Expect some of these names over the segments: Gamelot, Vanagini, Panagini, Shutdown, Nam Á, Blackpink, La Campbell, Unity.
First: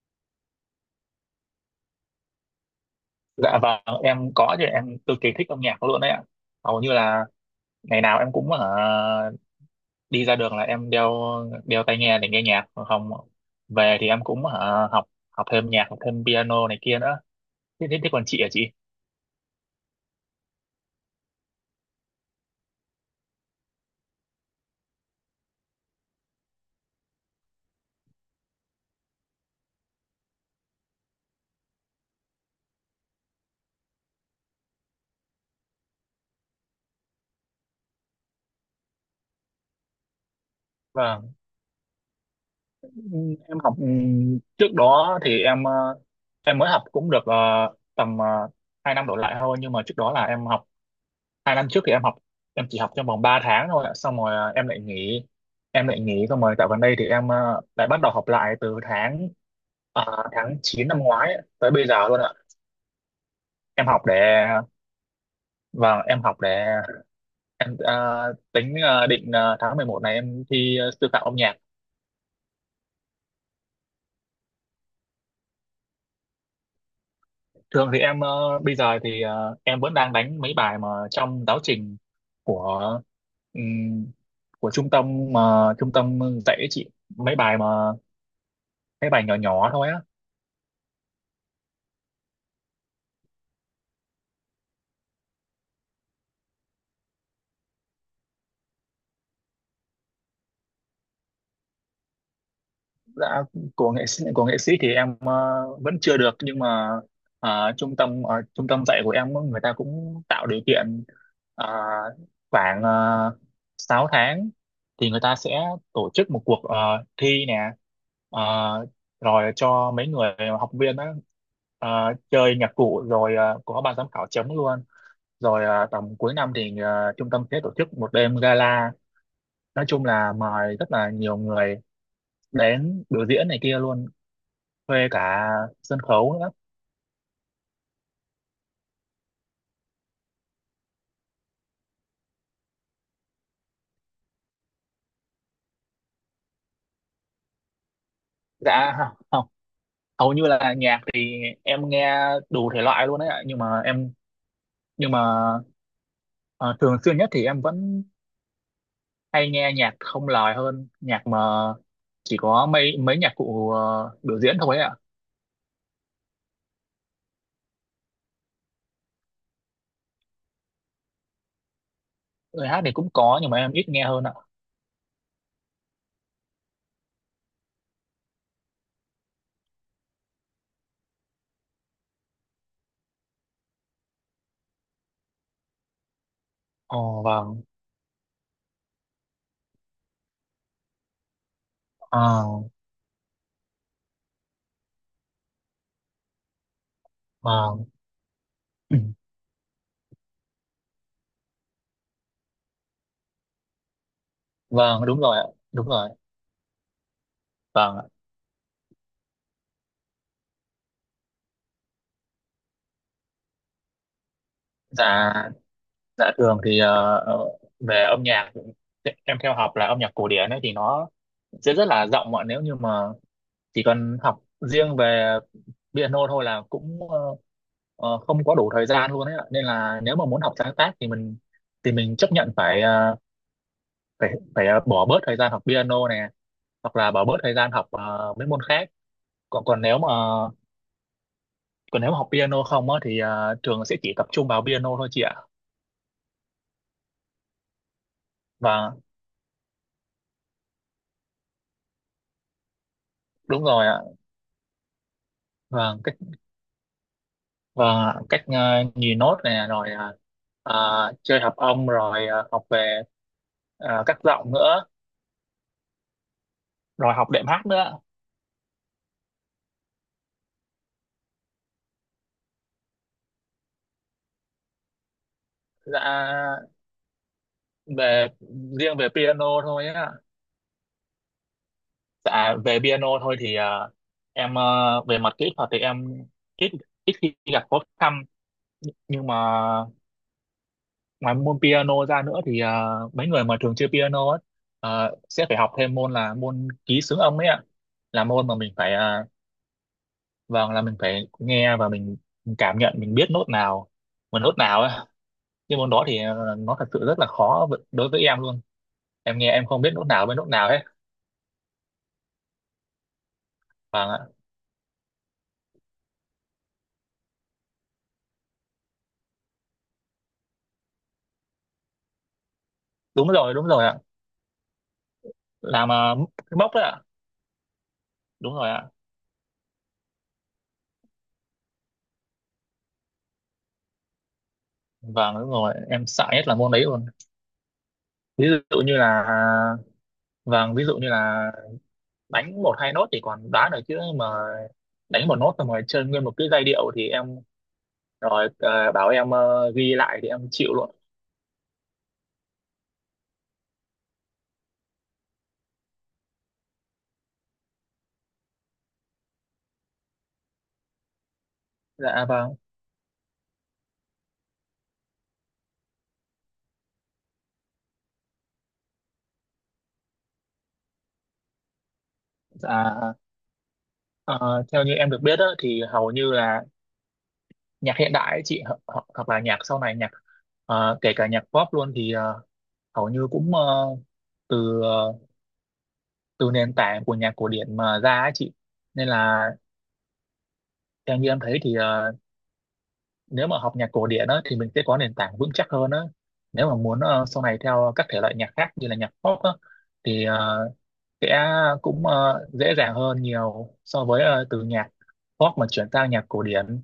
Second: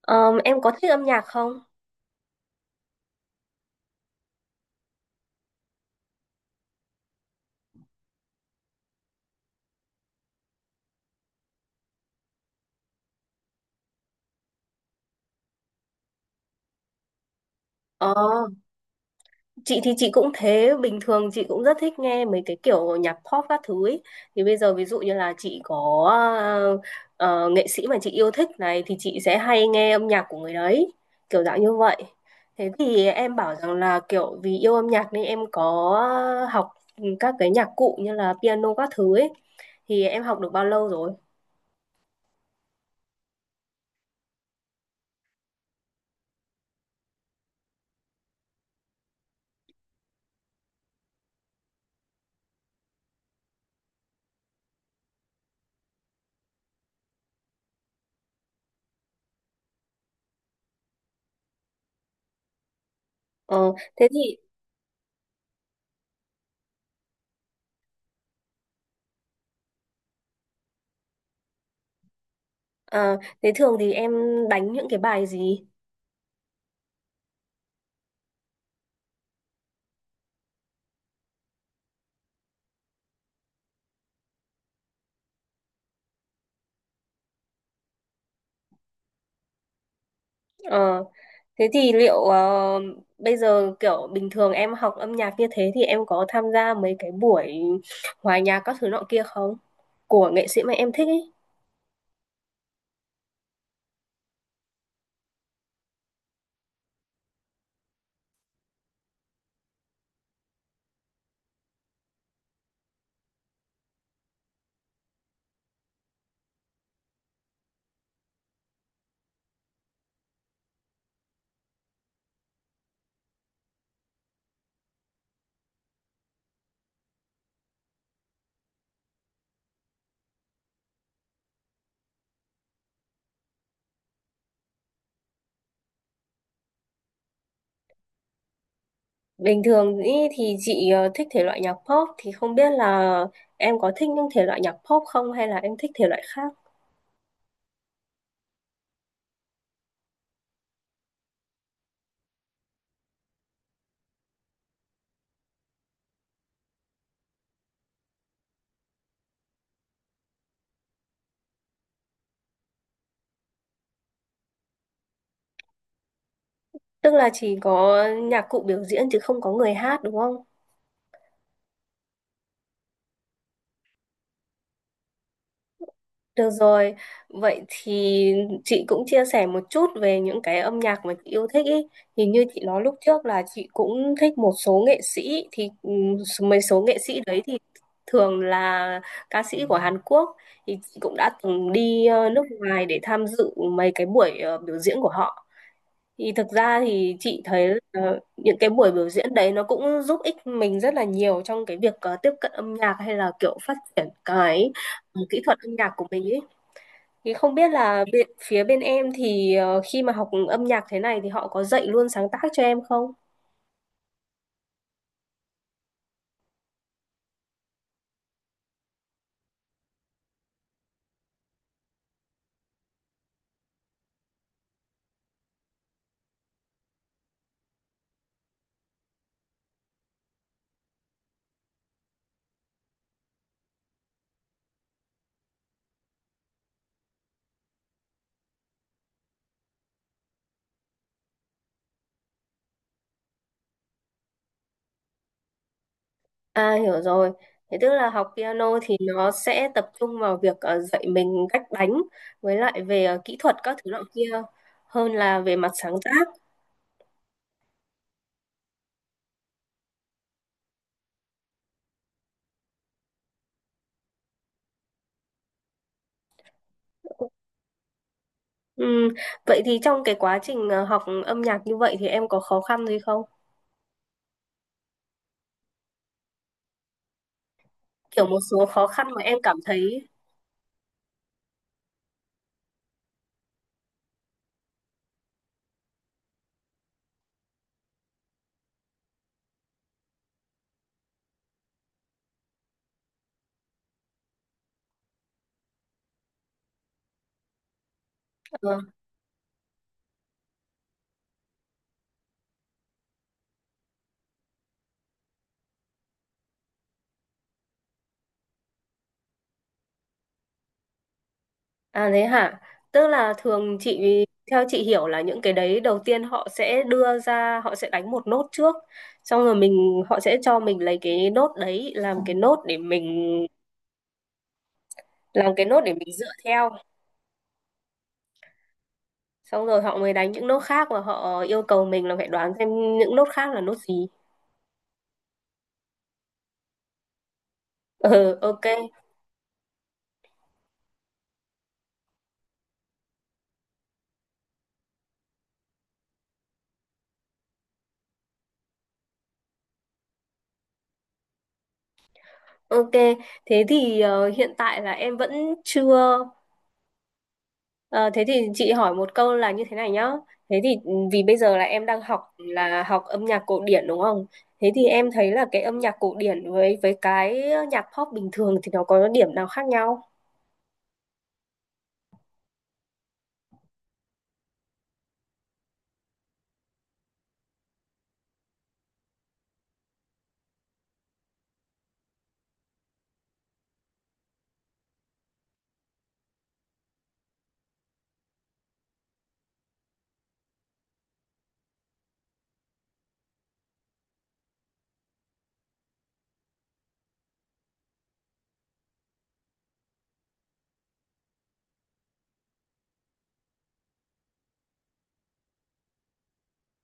Em có thích âm nhạc không? Dạ vâng, em có chứ em cực kỳ thích âm nhạc luôn đấy ạ. Hầu như là ngày nào em cũng đi ra đường là em đeo đeo tai nghe để nghe nhạc, còn không về thì em cũng học học thêm nhạc, học thêm piano này kia nữa. Thế thế, thế Ờ, còn chị à chị? chị thì chị cũng thế, bình thường chị cũng rất thích nghe mấy cái kiểu nhạc pop các thứ ấy. Thì bây giờ ví dụ như là chị có ờ, nghệ sĩ mà chị yêu thích này thì chị sẽ hay nghe âm nhạc của người đấy, kiểu dạng như vậy. Thế thì em bảo rằng là kiểu vì yêu âm nhạc nên em có học các cái nhạc cụ như là piano các thứ ấy. Thì em học được bao lâu rồi? Vâng. Em học trước đó thì em mới học cũng được tầm uh, 2 năm đổ lại thôi, nhưng mà trước đó là em học 2 năm trước thì em học em chỉ học trong vòng 3 tháng thôi ạ. Xong rồi à, em lại nghỉ. Xong rồi dạo gần đây thì em à, lại bắt đầu học lại từ à, tháng 9 năm ngoái ấy, tới bây giờ luôn ạ. Ờ, em học Thế thì để và em học để em à, tính à, định à, tháng 11 này em thi sư phạm âm nhạc. ờ, thế thường thì em đánh những cái bài gì? Thường thì bây giờ thì em vẫn đang đánh mấy bài mà trong giáo trình của ừm, của trung tâm mà trung tâm dạy ấy chị, mấy bài mà mấy bài nhỏ nhỏ thôi á. Ờ, Thế thì liệu bây giờ kiểu bình thường em học âm nhạc như thế thì em có tham gia mấy cái buổi hòa nhạc các thứ nọ kia không? Của nghệ sĩ mà em thích ấy. Dạ, của nghệ sĩ, của nghệ sĩ thì em vẫn chưa được, nhưng mà trung tâm dạy của em người ta cũng tạo điều kiện. ờ, khoảng uh, 6 tháng thì người ta sẽ tổ chức một cuộc thi nè. Ờ, rồi cho mấy người học viên á, ờ, chơi nhạc cụ, rồi có ban giám khảo chấm luôn. Rồi tầm cuối năm thì trung tâm sẽ tổ chức một đêm gala, nói chung là mời rất là nhiều người đến biểu diễn này kia luôn, thuê cả sân khấu nữa. Bình thường ý thì chị thích thể loại nhạc pop thì không biết là em có thích những thể loại nhạc pop không hay là em thích thể loại khác? Dạ, không, không, hầu như là nhạc thì em nghe đủ thể loại luôn đấy ạ, nhưng mà em nhưng mà ờ, thường xuyên nhất thì em vẫn hay nghe nhạc không lời hơn nhạc mà chỉ có mấy mấy nhạc cụ biểu diễn thôi ấy ạ. Tức là chỉ có nhạc cụ biểu diễn chứ không có người hát đúng không? Lời hát thì cũng có nhưng mà em ít nghe hơn ạ. Được rồi, vậy thì chị cũng chia sẻ một chút về những cái âm nhạc mà chị yêu thích ý. Thì như chị nói lúc trước là chị cũng thích một số nghệ sĩ thì mấy số nghệ sĩ Ồ đấy thì vâng. thường là ca sĩ của Hàn Quốc thì chị cũng đã từng đi nước ờ, ngoài để tham dự mấy cái buổi biểu diễn của họ. Thì thực ra thì chị thấy vâng. Những cái buổi biểu diễn đấy nó cũng giúp ích mình rất là nhiều trong cái việc tiếp cận âm nhạc hay là kiểu phát triển cái Vâng, đúng rồi kỹ ạ. thuật âm Đúng nhạc của rồi. mình ý, thì không biết Vâng là ạ. bên, phía bên em thì khi mà học âm nhạc thế này thì họ có dạy luôn sáng tác cho em không? Dạ. Dạ thường thì về âm nhạc em theo học là âm nhạc cổ điển ấy, thì nó sẽ rất là rộng ạ. Nếu như mà chỉ cần học riêng về piano thôi là cũng không có đủ thời gian luôn ấy ạ. Nên là nếu mà muốn học sáng tác thì mình chấp nhận phải ờ, phải phải ờ, bỏ bớt thời gian học piano nè, hoặc là bỏ bớt thời gian học mấy môn khác. Còn còn nếu mà còn nếu mà học piano không á thì trường sẽ chỉ tập trung vào piano thôi chị ạ. À hiểu rồi. Thế tức là học piano Và thì nó sẽ tập trung vào việc dạy mình cách đánh với lại về kỹ thuật đúng các rồi thứ ạ. loại kia hơn là về mặt sáng và cách tác. và cách ờ, nhìn nốt nè, rồi ờ, chơi hợp âm, rồi học về các giọng nữa, rồi học đệm hát nữa. Ừm, Vậy thì trong cái quá trình học âm nhạc như vậy thì em có khó khăn gì không? Dạ Kiểu về một số khó riêng khăn về mà em piano cảm thôi thấy á. Dạ về piano thôi thì em ờ, về mặt kỹ thuật thì em ít ít khi gặp khó khăn. Nhưng mà ngoài môn piano ra nữa thì mấy người mà thường chơi piano ấy, sẽ phải học thêm môn là môn ký xướng âm ấy ạ. Là môn mà mình ờ, phải vâng, là mình phải nghe và mình cảm nhận, mình biết nốt nào và nốt nào ấy. Nhưng môn đó thì nó thật sự rất là khó đối với em luôn. Em nghe em không biết nốt nào với nốt nào hết. à thế hả? Tức là thường Vâng ạ. chị, theo chị hiểu là những cái đấy đầu tiên họ sẽ đưa ra, họ sẽ đánh một nốt trước, xong rồi mình họ sẽ cho mình lấy cái nốt đấy làm cái nốt để mình, Đúng rồi, đúng rồi ạ. làm cái nốt Làm để mình à, dựa cái theo, móc đấy ạ. Đúng rồi ạ. xong rồi họ mới đánh những nốt khác và họ yêu cầu mình là phải đoán xem những nốt khác là nốt gì. Vâng đúng rồi, em sợ nhất là môn đấy luôn. Ừ, Ví ok, dụ như là, vâng, ví dụ như là đánh một hai nốt thì còn đoán được, chứ mà đánh một nốt xong rồi chơi nguyên một cái giai điệu thì em, rồi bảo em ghi lại thì em chịu luôn. ok, thế thì hiện tại là em vẫn chưa. Ờ, Thế thì chị hỏi một câu là như thế này nhá. Thế thì ừ, vì bây giờ là em đang học Dạ vâng. là học âm nhạc cổ điển đúng không? Thế thì em thấy là cái âm nhạc cổ điển với cái nhạc pop bình thường thì nó có điểm nào khác nhau? Dạ ờ, theo như em được biết á, thì hầu như là nhạc hiện đại ấy chị hoặc là nhạc sau này, nhạc kể cả nhạc pop luôn thì hầu như cũng từ ờ, từ nền tảng của nhạc cổ điển mà ra ấy chị. Nên là theo như em thấy thì nếu mà học nhạc cổ điển á, thì mình sẽ có nền tảng vững chắc hơn á. Nếu mà muốn sau này theo các thể loại nhạc khác như là nhạc pop á, thì sẽ cũng dễ dàng hơn nhiều so với từ nhạc pop mà chuyển sang nhạc cổ điển.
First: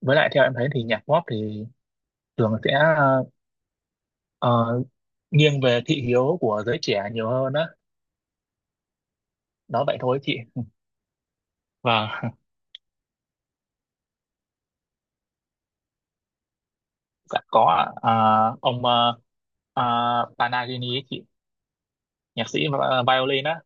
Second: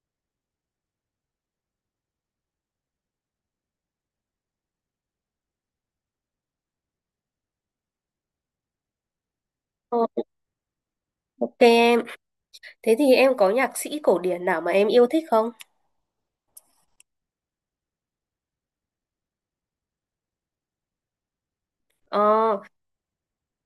Với lại theo em thấy thì nhạc pop thì thường sẽ ờ, nghiêng về thị hiếu của giới trẻ nhiều hơn á. Đó vậy Ờ, thôi chị. ok em. Vâng. Thế thì em có nhạc sĩ cổ điển nào mà em yêu thích không? Dạ có ạ. Ông Panagini ấy chị, nhạc Ờ, sĩ violin á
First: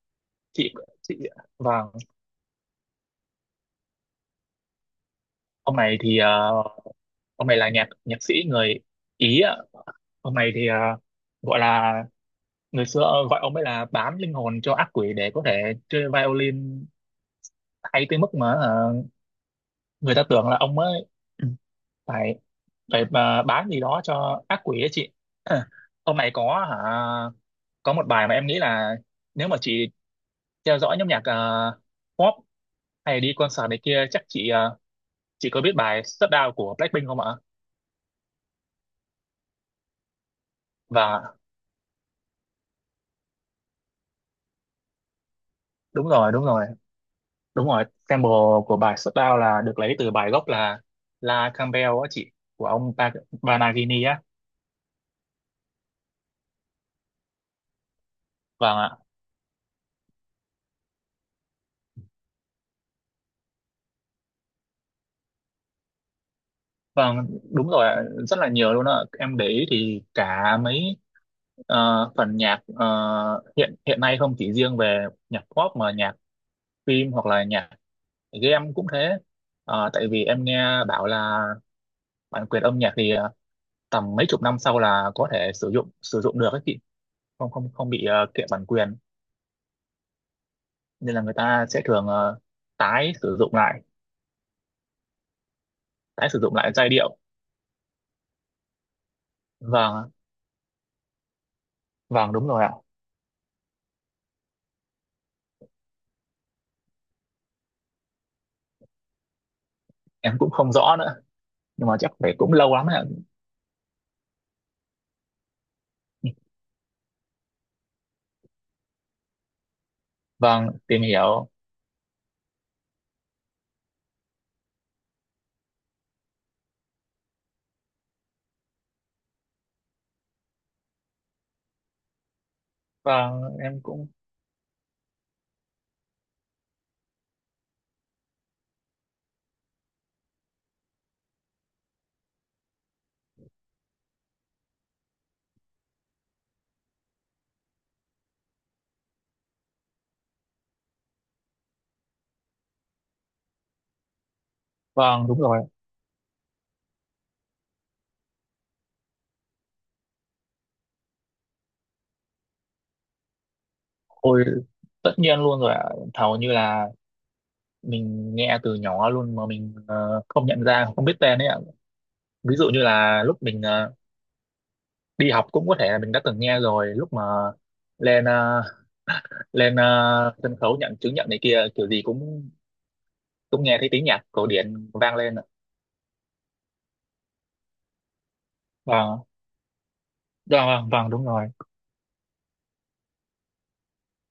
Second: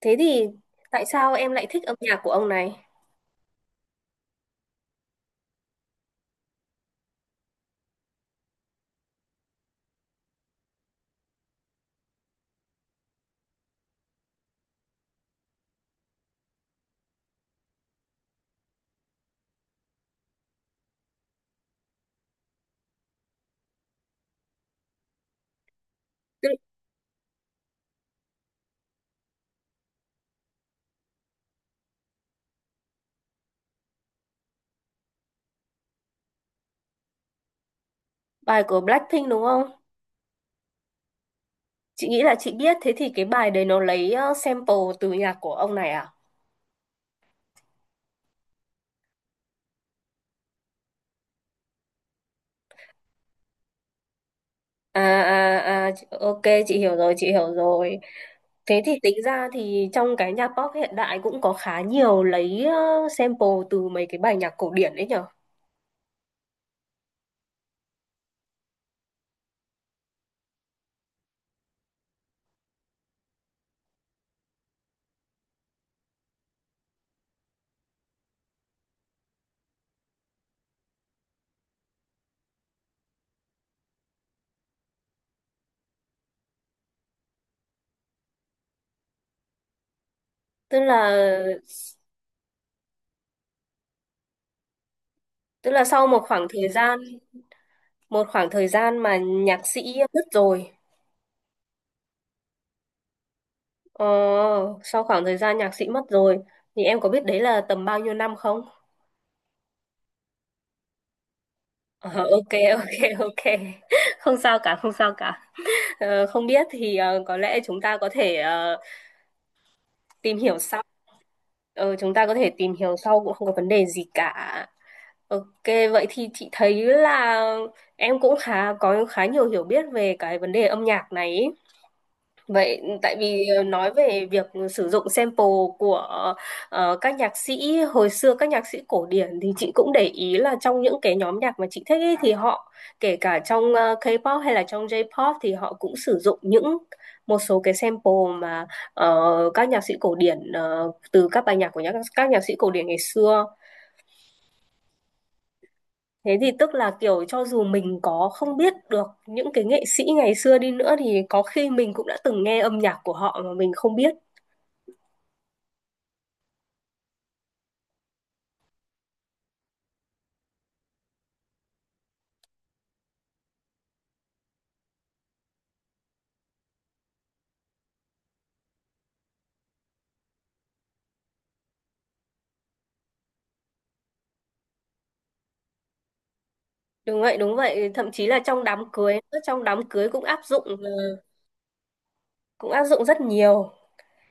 Thế thì chị. tại Chị, sao em lại thích vâng. âm nhạc của ông này? Ông này thì ông này là nhạc nhạc sĩ người Ý ạ. Ông này thì gọi là, người xưa gọi ông ấy là bán linh hồn cho ác quỷ để có thể chơi violin, hay tới mức mà người ta tưởng là ông ấy phải phải ờ, bán gì đó cho ác quỷ ấy chị. Ông này Tức- có hả, có một bài mà em nghĩ là, nếu mà chị theo dõi nhóm nhạc pop hay đi concert này kia, chắc chị chị có biết bài Shutdown của Blackpink không ạ? Bài của Blackpink đúng không? Và Chị nghĩ là chị biết. Thế thì cái bài đấy nó lấy sample từ nhạc của ông này đúng à? rồi, đúng rồi, đúng rồi, sample của bài Shutdown là được lấy từ bài gốc là La Campbell á chị, của Vanagini á. À, à, à, chị- ok, chị hiểu rồi. Vâng Thế ạ. thì tính ra thì trong cái nhạc pop hiện đại cũng có khá nhiều lấy sample từ mấy cái bài nhạc cổ điển đấy nhở. Vâng, đúng rồi, ạ, rất là nhiều luôn ạ. Em để ý thì cả mấy phần nhạc hiện hiện nay, không chỉ riêng về nhạc pop mà nhạc phim hoặc là nhạc game cũng thế. Ờ, tại vì em nghe bảo là bản quyền âm nhạc thì tầm mấy chục năm sau là có thể sử dụng được ấy chị, không không không bị kiện bản quyền. Tức là Nên là người ta sẽ thường tái sử dụng lại, tức là sau một tái sử khoảng dụng thời lại giai gian, điệu. một khoảng thời gian mà nhạc sĩ Vâng, mất rồi, vâng đúng rồi ạ. ờ, sau khoảng thời gian nhạc sĩ mất rồi thì em có biết đấy là tầm bao nhiêu năm không? Em cũng không rõ nữa, nhưng mà Ờ, chắc phải ok, cũng lâu lắm ạ. ok, ok. Không sao cả, không sao cả. Không biết thì có lẽ chúng ta có thể tìm hiểu Vâng, sau. tìm hiểu. Chúng ta có thể tìm hiểu sau cũng không có vấn đề gì cả. Ok, vậy thì chị thấy là em cũng có khá nhiều hiểu biết về cái vấn đề âm nhạc này ý. Vậy tại Vâng vì em nói cũng. về việc sử dụng sample của các nhạc sĩ hồi xưa, các nhạc sĩ cổ điển thì chị cũng để ý là trong những cái nhóm nhạc mà chị thích ấy, thì họ kể cả trong K-pop hay là trong J-pop thì họ cũng sử dụng những một số cái sample mà các nhạc sĩ cổ điển từ các bài nhạc của nhạc, các nhạc sĩ cổ điển ngày xưa. Vâng đúng rồi. Thế thì tức là kiểu cho dù mình có không biết được những cái nghệ sĩ ngày xưa đi nữa thì có khi mình cũng đã từng nghe âm nhạc của họ mà mình không biết. Ôi, tất nhiên luôn rồi ạ. Thầu như là mình nghe từ nhỏ luôn mà mình không nhận ra, không biết tên ấy ạ. Ví dụ như là lúc mình đi học cũng có thể là mình đã từng nghe rồi, lúc mà lên ờ, lên sân khấu nhận chứng nhận này kia kiểu gì cũng cũng nghe thấy tiếng nhạc cổ điển vang lên ạ. Đúng vậy, thậm chí là Vâng, trong đám cưới cũng áp dụng, vâng, vâng. Vâng, đúng rồi. cũng áp dụng rất nhiều.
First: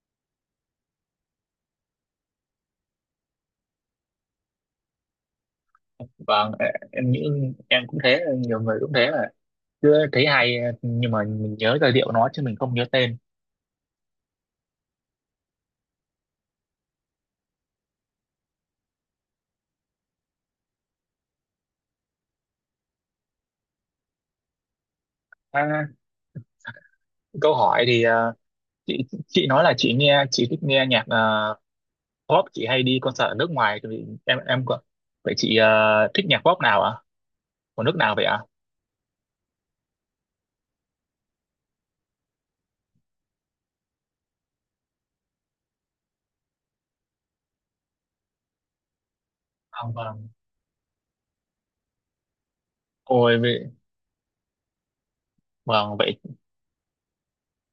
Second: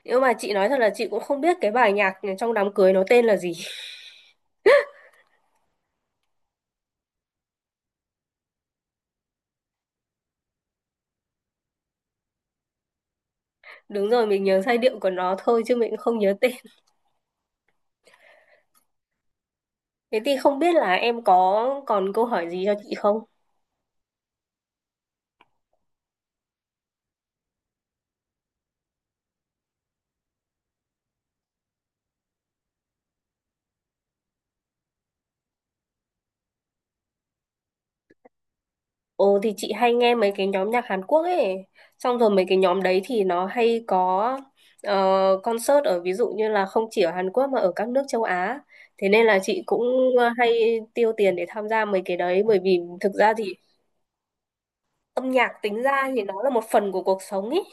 Nhưng mà chị nói thật là chị cũng không biết cái bài nhạc trong đám cưới nó tên là gì. Vâng ê, em nghĩ em cũng thế, nhiều người cũng thế mà cứ thấy hay nhưng mà mình nhớ giai điệu nó chứ mình không nhớ tên. Đúng rồi, mình nhớ giai điệu của nó thôi chứ mình cũng không nhớ tên. Thế thì không biết là em có còn câu hỏi gì cho chị không? À, câu hỏi thì chị nói là chị nghe chị thích nghe nhạc pop, chị hay đi concert ở nước ngoài, thì em có-, vậy chị thích nhạc pop nào ạ, của nước nào vậy ạ? Ồ thì chị hay nghe mấy cái nhóm nhạc Hàn Quốc ấy. Xong rồi mấy cái nhóm đấy thì nó hay có concert ở ví dụ như là không chỉ ở Hàn Quốc mà ở các nước châu Á. Thế nên là chị cũng Vâng, vâng. Hay tiêu tiền để tham gia mấy cái đấy. Bởi vì thực ra Ôi. thì âm nhạc tính Vâng, ra vậy, thì nó là một phần của cuộc sống ấy.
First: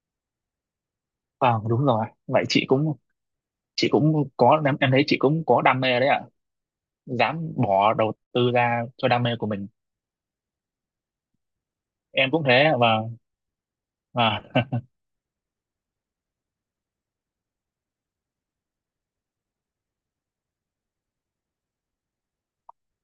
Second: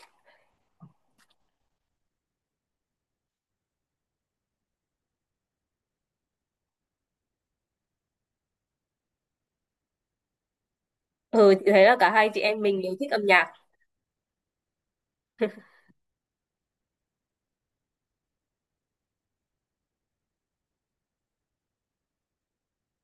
vâng đúng rồi. Vậy chị cũng có em thấy chị cũng có đam mê đấy ạ. Dám bỏ đầu tư ra cho đam mê của mình. Ừ, chị thấy là cả hai Em chị cũng em thế ạ, mình đều thích vâng. âm nhạc. Và